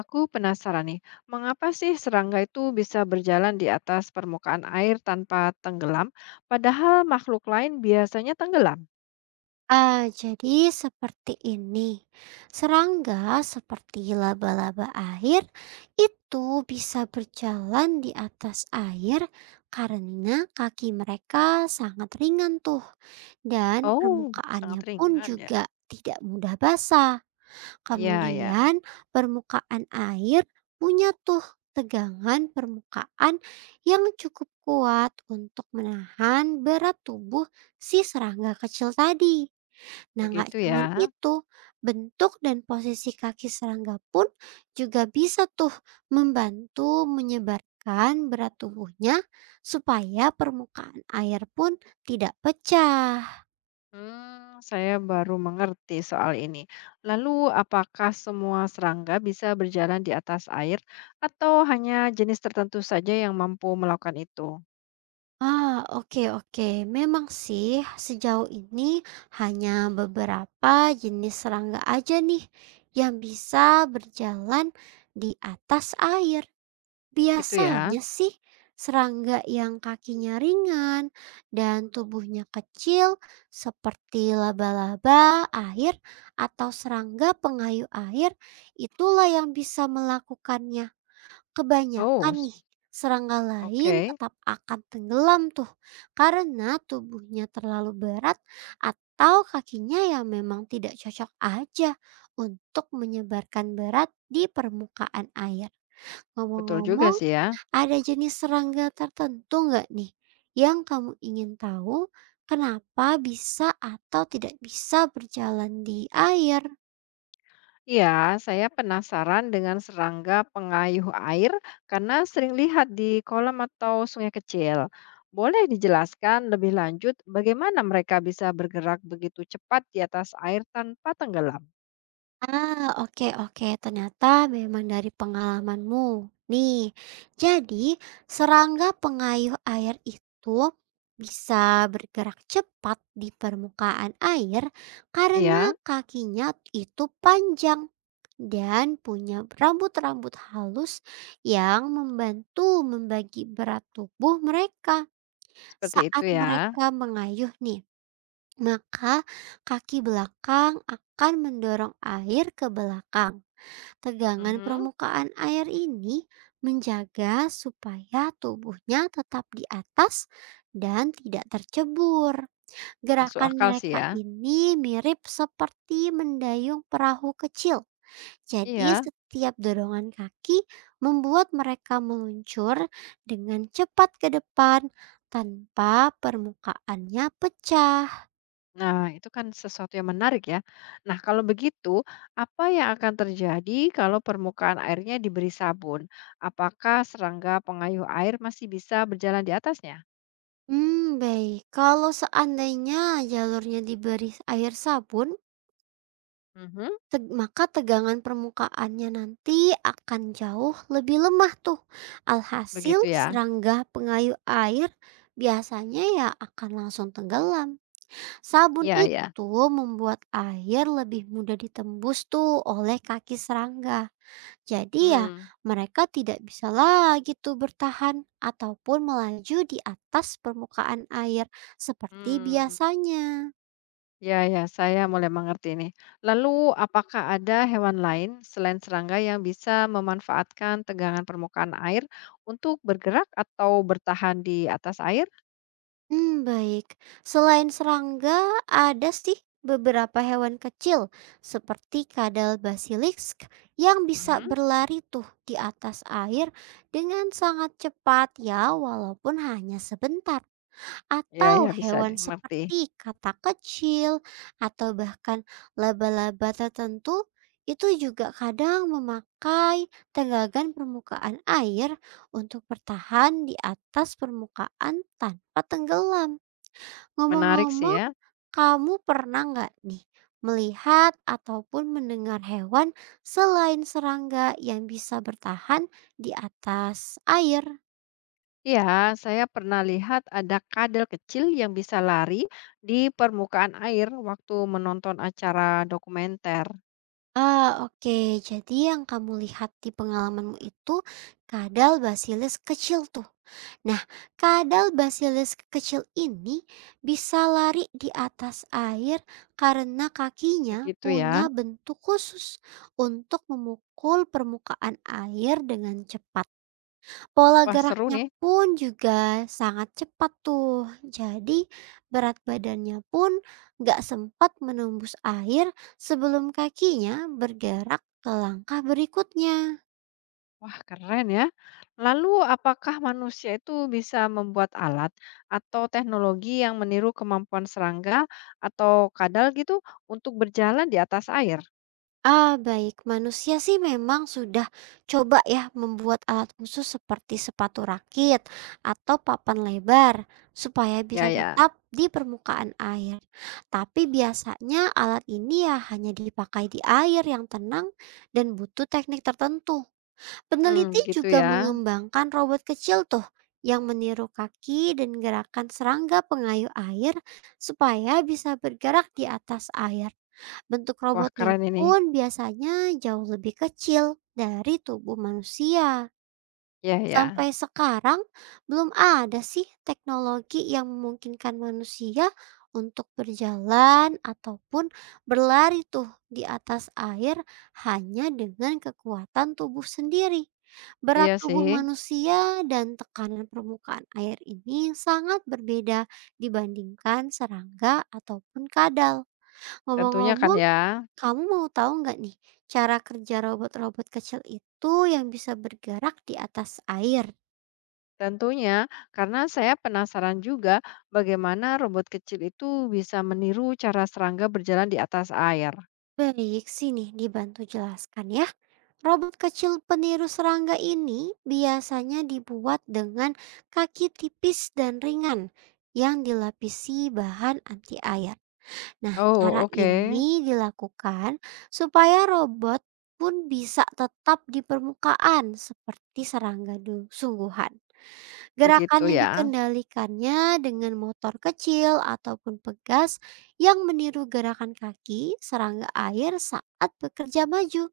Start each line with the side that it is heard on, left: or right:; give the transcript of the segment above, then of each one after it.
left: Aku penasaran nih, mengapa sih serangga itu bisa berjalan di atas permukaan air tanpa tenggelam, padahal makhluk lain biasanya tenggelam?
right: Ah, jadi seperti ini. Serangga seperti laba-laba air itu bisa berjalan di atas air karena kaki mereka sangat ringan tuh dan
left: Oh, sangat
right: permukaannya pun
left: ringan ya.
right: juga tidak mudah basah.
left: Iya, ya,
right: Kemudian permukaan air punya tuh tegangan permukaan yang cukup kuat untuk menahan berat tubuh si serangga kecil tadi. Nah, nggak
left: begitu ya.
right: cuman itu, bentuk dan posisi kaki serangga pun juga bisa tuh membantu menyebarkan berat tubuhnya supaya permukaan air pun tidak pecah.
left: Hmm, saya baru mengerti soal ini. Lalu, apakah semua serangga bisa berjalan di atas air, atau hanya jenis tertentu saja yang mampu melakukan itu?
right: Ah, oke oke. Memang sih sejauh ini hanya beberapa jenis serangga aja nih yang bisa berjalan di atas air.
left: Gitu ya.
right: Biasanya sih serangga yang kakinya ringan dan tubuhnya kecil seperti laba-laba air atau serangga pengayu air itulah yang bisa melakukannya.
left: Oh,
right: Kebanyakan
left: s-
right: nih serangga lain
left: oke,
right: tetap akan tenggelam tuh karena tubuhnya terlalu berat atau kakinya yang memang tidak cocok aja untuk menyebarkan berat di permukaan air.
left: betul juga
right: Ngomong-ngomong,
left: sih ya.
right: ada jenis serangga tertentu nggak nih yang kamu ingin tahu kenapa bisa atau tidak bisa berjalan di air?
left: Iya, saya penasaran dengan serangga pengayuh air karena sering lihat di kolam atau sungai kecil. Boleh dijelaskan lebih lanjut bagaimana mereka bisa bergerak begitu cepat di atas air tanpa tenggelam?
right: Ah, oke oke, ternyata memang dari pengalamanmu. Nih, jadi serangga pengayuh air itu bisa bergerak cepat di permukaan air karena
left: Iya,
right: kakinya itu panjang, dan punya rambut-rambut halus yang membantu membagi berat tubuh mereka
left: seperti itu
right: saat
left: ya.
right: mereka mengayuh nih. Maka kaki belakang akan mendorong air ke belakang. Tegangan
left: Mhm,
right: permukaan air ini menjaga supaya tubuhnya tetap di atas dan tidak tercebur.
left: masuk
right: Gerakan
left: akal sih
right: mereka
left: ya.
right: ini mirip seperti mendayung perahu kecil, jadi
left: Iya.
right: setiap dorongan kaki membuat mereka meluncur dengan cepat ke depan tanpa permukaannya pecah.
left: Nah, itu kan sesuatu yang menarik ya. Nah, kalau begitu, apa yang akan terjadi kalau permukaan airnya diberi sabun? Apakah serangga pengayuh air masih bisa berjalan di atasnya?
right: Hmm, baik. Kalau seandainya jalurnya diberi air sabun,
left: Mhm,
right: maka tegangan permukaannya nanti akan jauh lebih lemah tuh. Alhasil
left: begitu ya?
right: serangga pengayuh air biasanya ya akan langsung tenggelam. Sabun
left: Ya
right: itu
left: ya,
right: membuat air lebih mudah ditembus tuh oleh kaki serangga. Jadi ya
left: mmm,
right: mereka tidak bisa lagi tuh bertahan ataupun melaju di atas permukaan air seperti
left: mmm.
right: biasanya.
left: Iya iya, saya mulai mengerti ini. Lalu apakah ada hewan lain selain serangga yang bisa memanfaatkan tegangan permukaan air untuk bergerak atau bertahan di atas air?
right: Hmm, baik. Selain serangga, ada sih beberapa hewan kecil seperti kadal basilisk yang bisa
left: Mhm,
right: berlari tuh di atas air dengan sangat cepat ya walaupun hanya sebentar.
left: ya
right: Atau
left: iya, bisa
right: hewan
left: deh,
right: seperti katak kecil atau bahkan laba-laba tertentu itu juga kadang memakai tegangan permukaan air untuk bertahan di atas permukaan tanpa tenggelam.
left: menarik sih
right: Ngomong-ngomong,
left: ya.
right: kamu pernah nggak nih melihat ataupun mendengar hewan selain serangga yang bisa bertahan di atas air?
left: Ya, saya pernah lihat ada kadal kecil yang bisa lari di permukaan air waktu menonton acara dokumenter,
right: Ah, oke. Jadi yang kamu lihat di pengalamanmu itu kadal basilis kecil tuh. Nah, kadal basilis kecil ini bisa lari di atas air karena kakinya
left: begitu
right: punya
left: ya.
right: bentuk khusus untuk memukul permukaan air dengan cepat. Pola
left: Wah, seru
right: geraknya
left: nih.
right: pun juga sangat cepat tuh. Jadi berat badannya pun nggak sempat menembus air sebelum kakinya bergerak ke langkah berikutnya.
left: Wah, keren ya. Lalu, apakah manusia itu bisa membuat alat atau teknologi yang meniru kemampuan serangga atau kadal gitu untuk berjalan di atas air?
right: Ah, baik. Manusia sih memang sudah coba ya membuat alat khusus seperti sepatu rakit atau papan lebar supaya
left: Ya,
right: bisa
left: ya.
right: tetap di permukaan air. Tapi biasanya alat ini ya hanya dipakai di air yang tenang dan butuh teknik tertentu.
left: Hmm,
right: Peneliti
left: begitu
right: juga
left: ya.
right: mengembangkan robot kecil tuh yang meniru kaki dan gerakan serangga pengayuh air supaya bisa bergerak di atas air. Bentuk
left: Wah,
right: robotnya
left: keren ini.
right: pun biasanya jauh lebih kecil dari tubuh manusia.
left: Ya, ya.
right: Sampai sekarang belum ada sih teknologi yang memungkinkan manusia untuk berjalan ataupun berlari tuh di atas air hanya dengan kekuatan tubuh sendiri. Berat
left: Iya
right: tubuh
left: sih.
right: manusia dan tekanan permukaan air ini sangat berbeda dibandingkan serangga ataupun kadal.
left: Tentunya kan
right: Ngomong-ngomong,
left: ya.
right: kamu mau tahu nggak nih cara kerja robot-robot kecil itu yang bisa bergerak di atas air?
left: Tentunya, karena saya penasaran juga bagaimana robot kecil itu bisa meniru cara serangga berjalan di atas air.
right: Baik, sini dibantu jelaskan ya. Robot kecil peniru serangga ini biasanya dibuat dengan kaki tipis dan ringan yang dilapisi bahan anti air. Nah, cara
left: Oh, oke.
right: ini dilakukan supaya robot pun bisa tetap di permukaan seperti serangga sungguhan. Gerakan
left: Begitu
right: yang
left: ya.
right: dikendalikannya dengan motor kecil ataupun pegas yang meniru gerakan kaki serangga air saat bekerja maju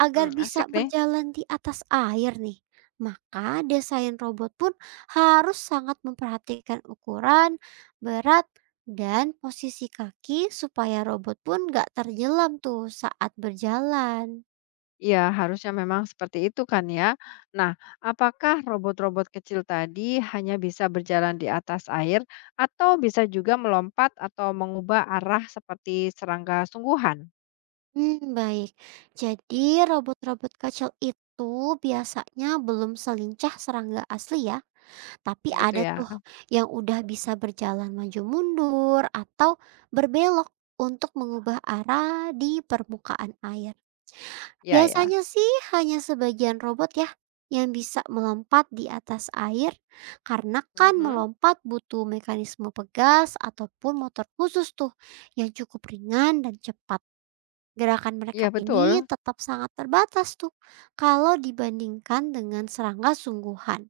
right: agar
left: Hmm,
right: bisa
left: asik nih.
right: berjalan di atas air nih. Maka desain robot pun harus sangat memperhatikan ukuran, berat, dan posisi kaki supaya robot pun gak terjelam tuh saat berjalan.
left: Iya, harusnya memang seperti itu kan ya. Nah, apakah robot-robot kecil tadi hanya bisa berjalan di atas air atau bisa juga melompat atau mengubah arah seperti serangga sungguhan?
right: Hmm, baik. Jadi robot-robot kecil itu biasanya belum selincah serangga asli ya, tapi
left: Begitu
right: ada tuh
left: ya.
right: yang udah bisa berjalan maju mundur atau berbelok untuk mengubah arah di permukaan air.
left: Iya, ya.
right: Biasanya sih hanya sebagian robot ya yang bisa melompat di atas air karena kan
left: Mhm.
right: melompat butuh mekanisme pegas ataupun motor khusus tuh yang cukup ringan dan cepat. Gerakan
left: Iya,
right: mereka ini
left: betul.
right: tetap sangat terbatas tuh kalau dibandingkan dengan serangga sungguhan.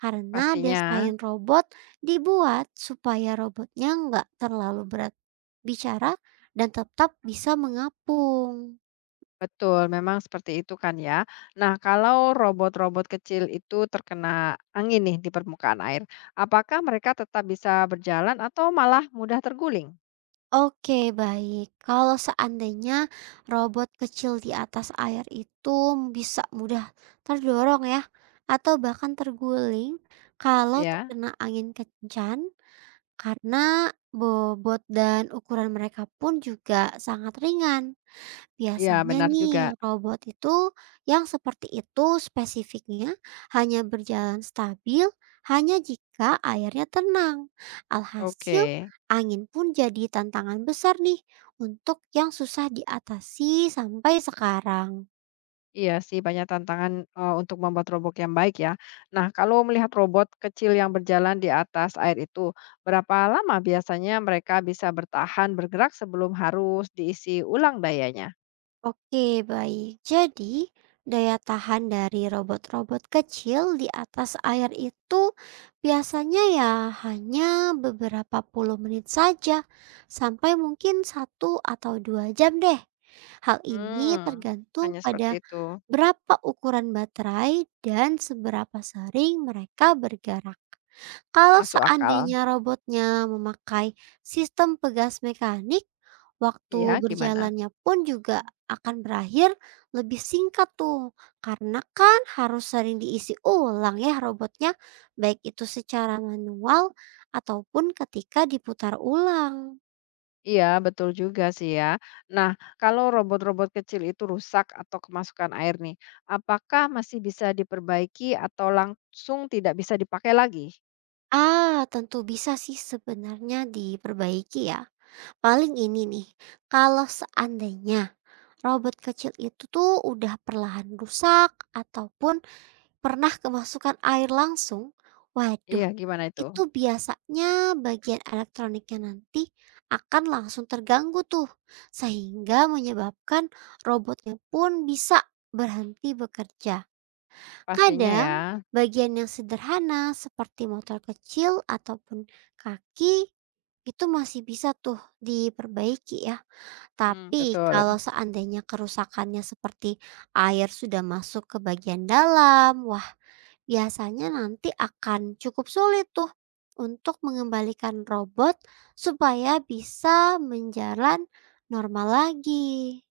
right: Karena
left: Pastinya.
right: desain robot dibuat supaya robotnya nggak terlalu berat bicara dan tetap bisa mengapung.
left: Betul, memang seperti itu kan ya. Nah, kalau robot-robot kecil itu terkena angin nih di permukaan air, apakah mereka tetap bisa berjalan atau malah mudah terguling?
right: Oke, baik. Kalau seandainya robot kecil di atas air itu bisa mudah terdorong ya, atau bahkan terguling kalau
left: Iya.
right: terkena angin kencang. Karena bobot dan ukuran mereka pun juga sangat ringan.
left: Iya,
right: Biasanya
left: benar
right: nih
left: juga.
right: robot itu yang seperti itu spesifiknya hanya berjalan stabil hanya jika airnya tenang. Alhasil
left: Oke,
right: angin pun jadi tantangan besar nih untuk yang susah diatasi sampai sekarang.
left: iya sih banyak tantangan, untuk membuat robot yang baik ya. Nah, kalau melihat robot kecil yang berjalan di atas air itu, berapa lama biasanya mereka bisa bertahan bergerak sebelum harus diisi ulang dayanya?
right: Oke, baik. Jadi, daya tahan dari robot-robot kecil di atas air itu biasanya ya hanya beberapa puluh menit saja, sampai mungkin satu atau dua jam deh. Hal ini
left: Mmm,
right: tergantung
left: hanya
right: pada
left: seperti itu,
right: berapa ukuran baterai dan seberapa sering mereka bergerak. Kalau
left: masuk akal.
right: seandainya robotnya memakai sistem pegas mekanik, waktu
left: Iya, gimana?
right: berjalannya pun juga akan berakhir lebih singkat tuh. Karena kan harus sering diisi ulang ya robotnya, baik itu secara manual ataupun ketika diputar ulang.
left: Iya, betul juga sih ya. Nah, kalau robot-robot kecil itu rusak atau kemasukan air nih, apakah masih bisa diperbaiki atau langsung tidak bisa dipakai lagi?
right: Ah, tentu bisa sih sebenarnya diperbaiki ya. Paling ini nih, kalau seandainya robot kecil itu tuh udah perlahan rusak ataupun pernah kemasukan air langsung? Waduh,
left: Iya, gimana itu?
right: itu biasanya bagian elektroniknya nanti akan langsung terganggu tuh, sehingga menyebabkan robotnya pun bisa berhenti bekerja.
left: Pastinya ya.
right: Kadang, bagian yang sederhana seperti motor kecil ataupun kaki itu masih bisa tuh diperbaiki ya.
left: Mmm,
right: Tapi kalau
left: betul.
right: seandainya kerusakannya seperti air sudah masuk ke bagian dalam, biasanya nanti akan cukup sulit tuh untuk mengembalikan robot supaya bisa menjalan normal lagi.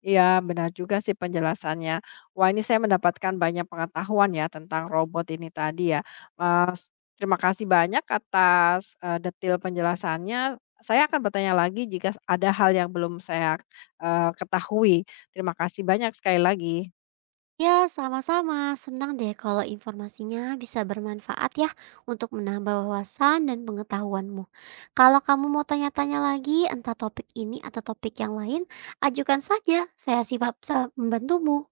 left: Iya, benar juga sih penjelasannya. Wah, ini saya mendapatkan banyak pengetahuan ya tentang robot ini tadi ya. Mas, terima kasih banyak atas, detail penjelasannya. Saya akan bertanya lagi jika ada hal yang belum saya, ketahui. Terima kasih banyak sekali lagi.
right: Ya, sama-sama. Senang deh kalau informasinya bisa bermanfaat ya untuk menambah wawasan dan pengetahuanmu. Kalau kamu mau tanya-tanya lagi entah topik ini atau topik yang lain, ajukan saja. Saya siap membantumu.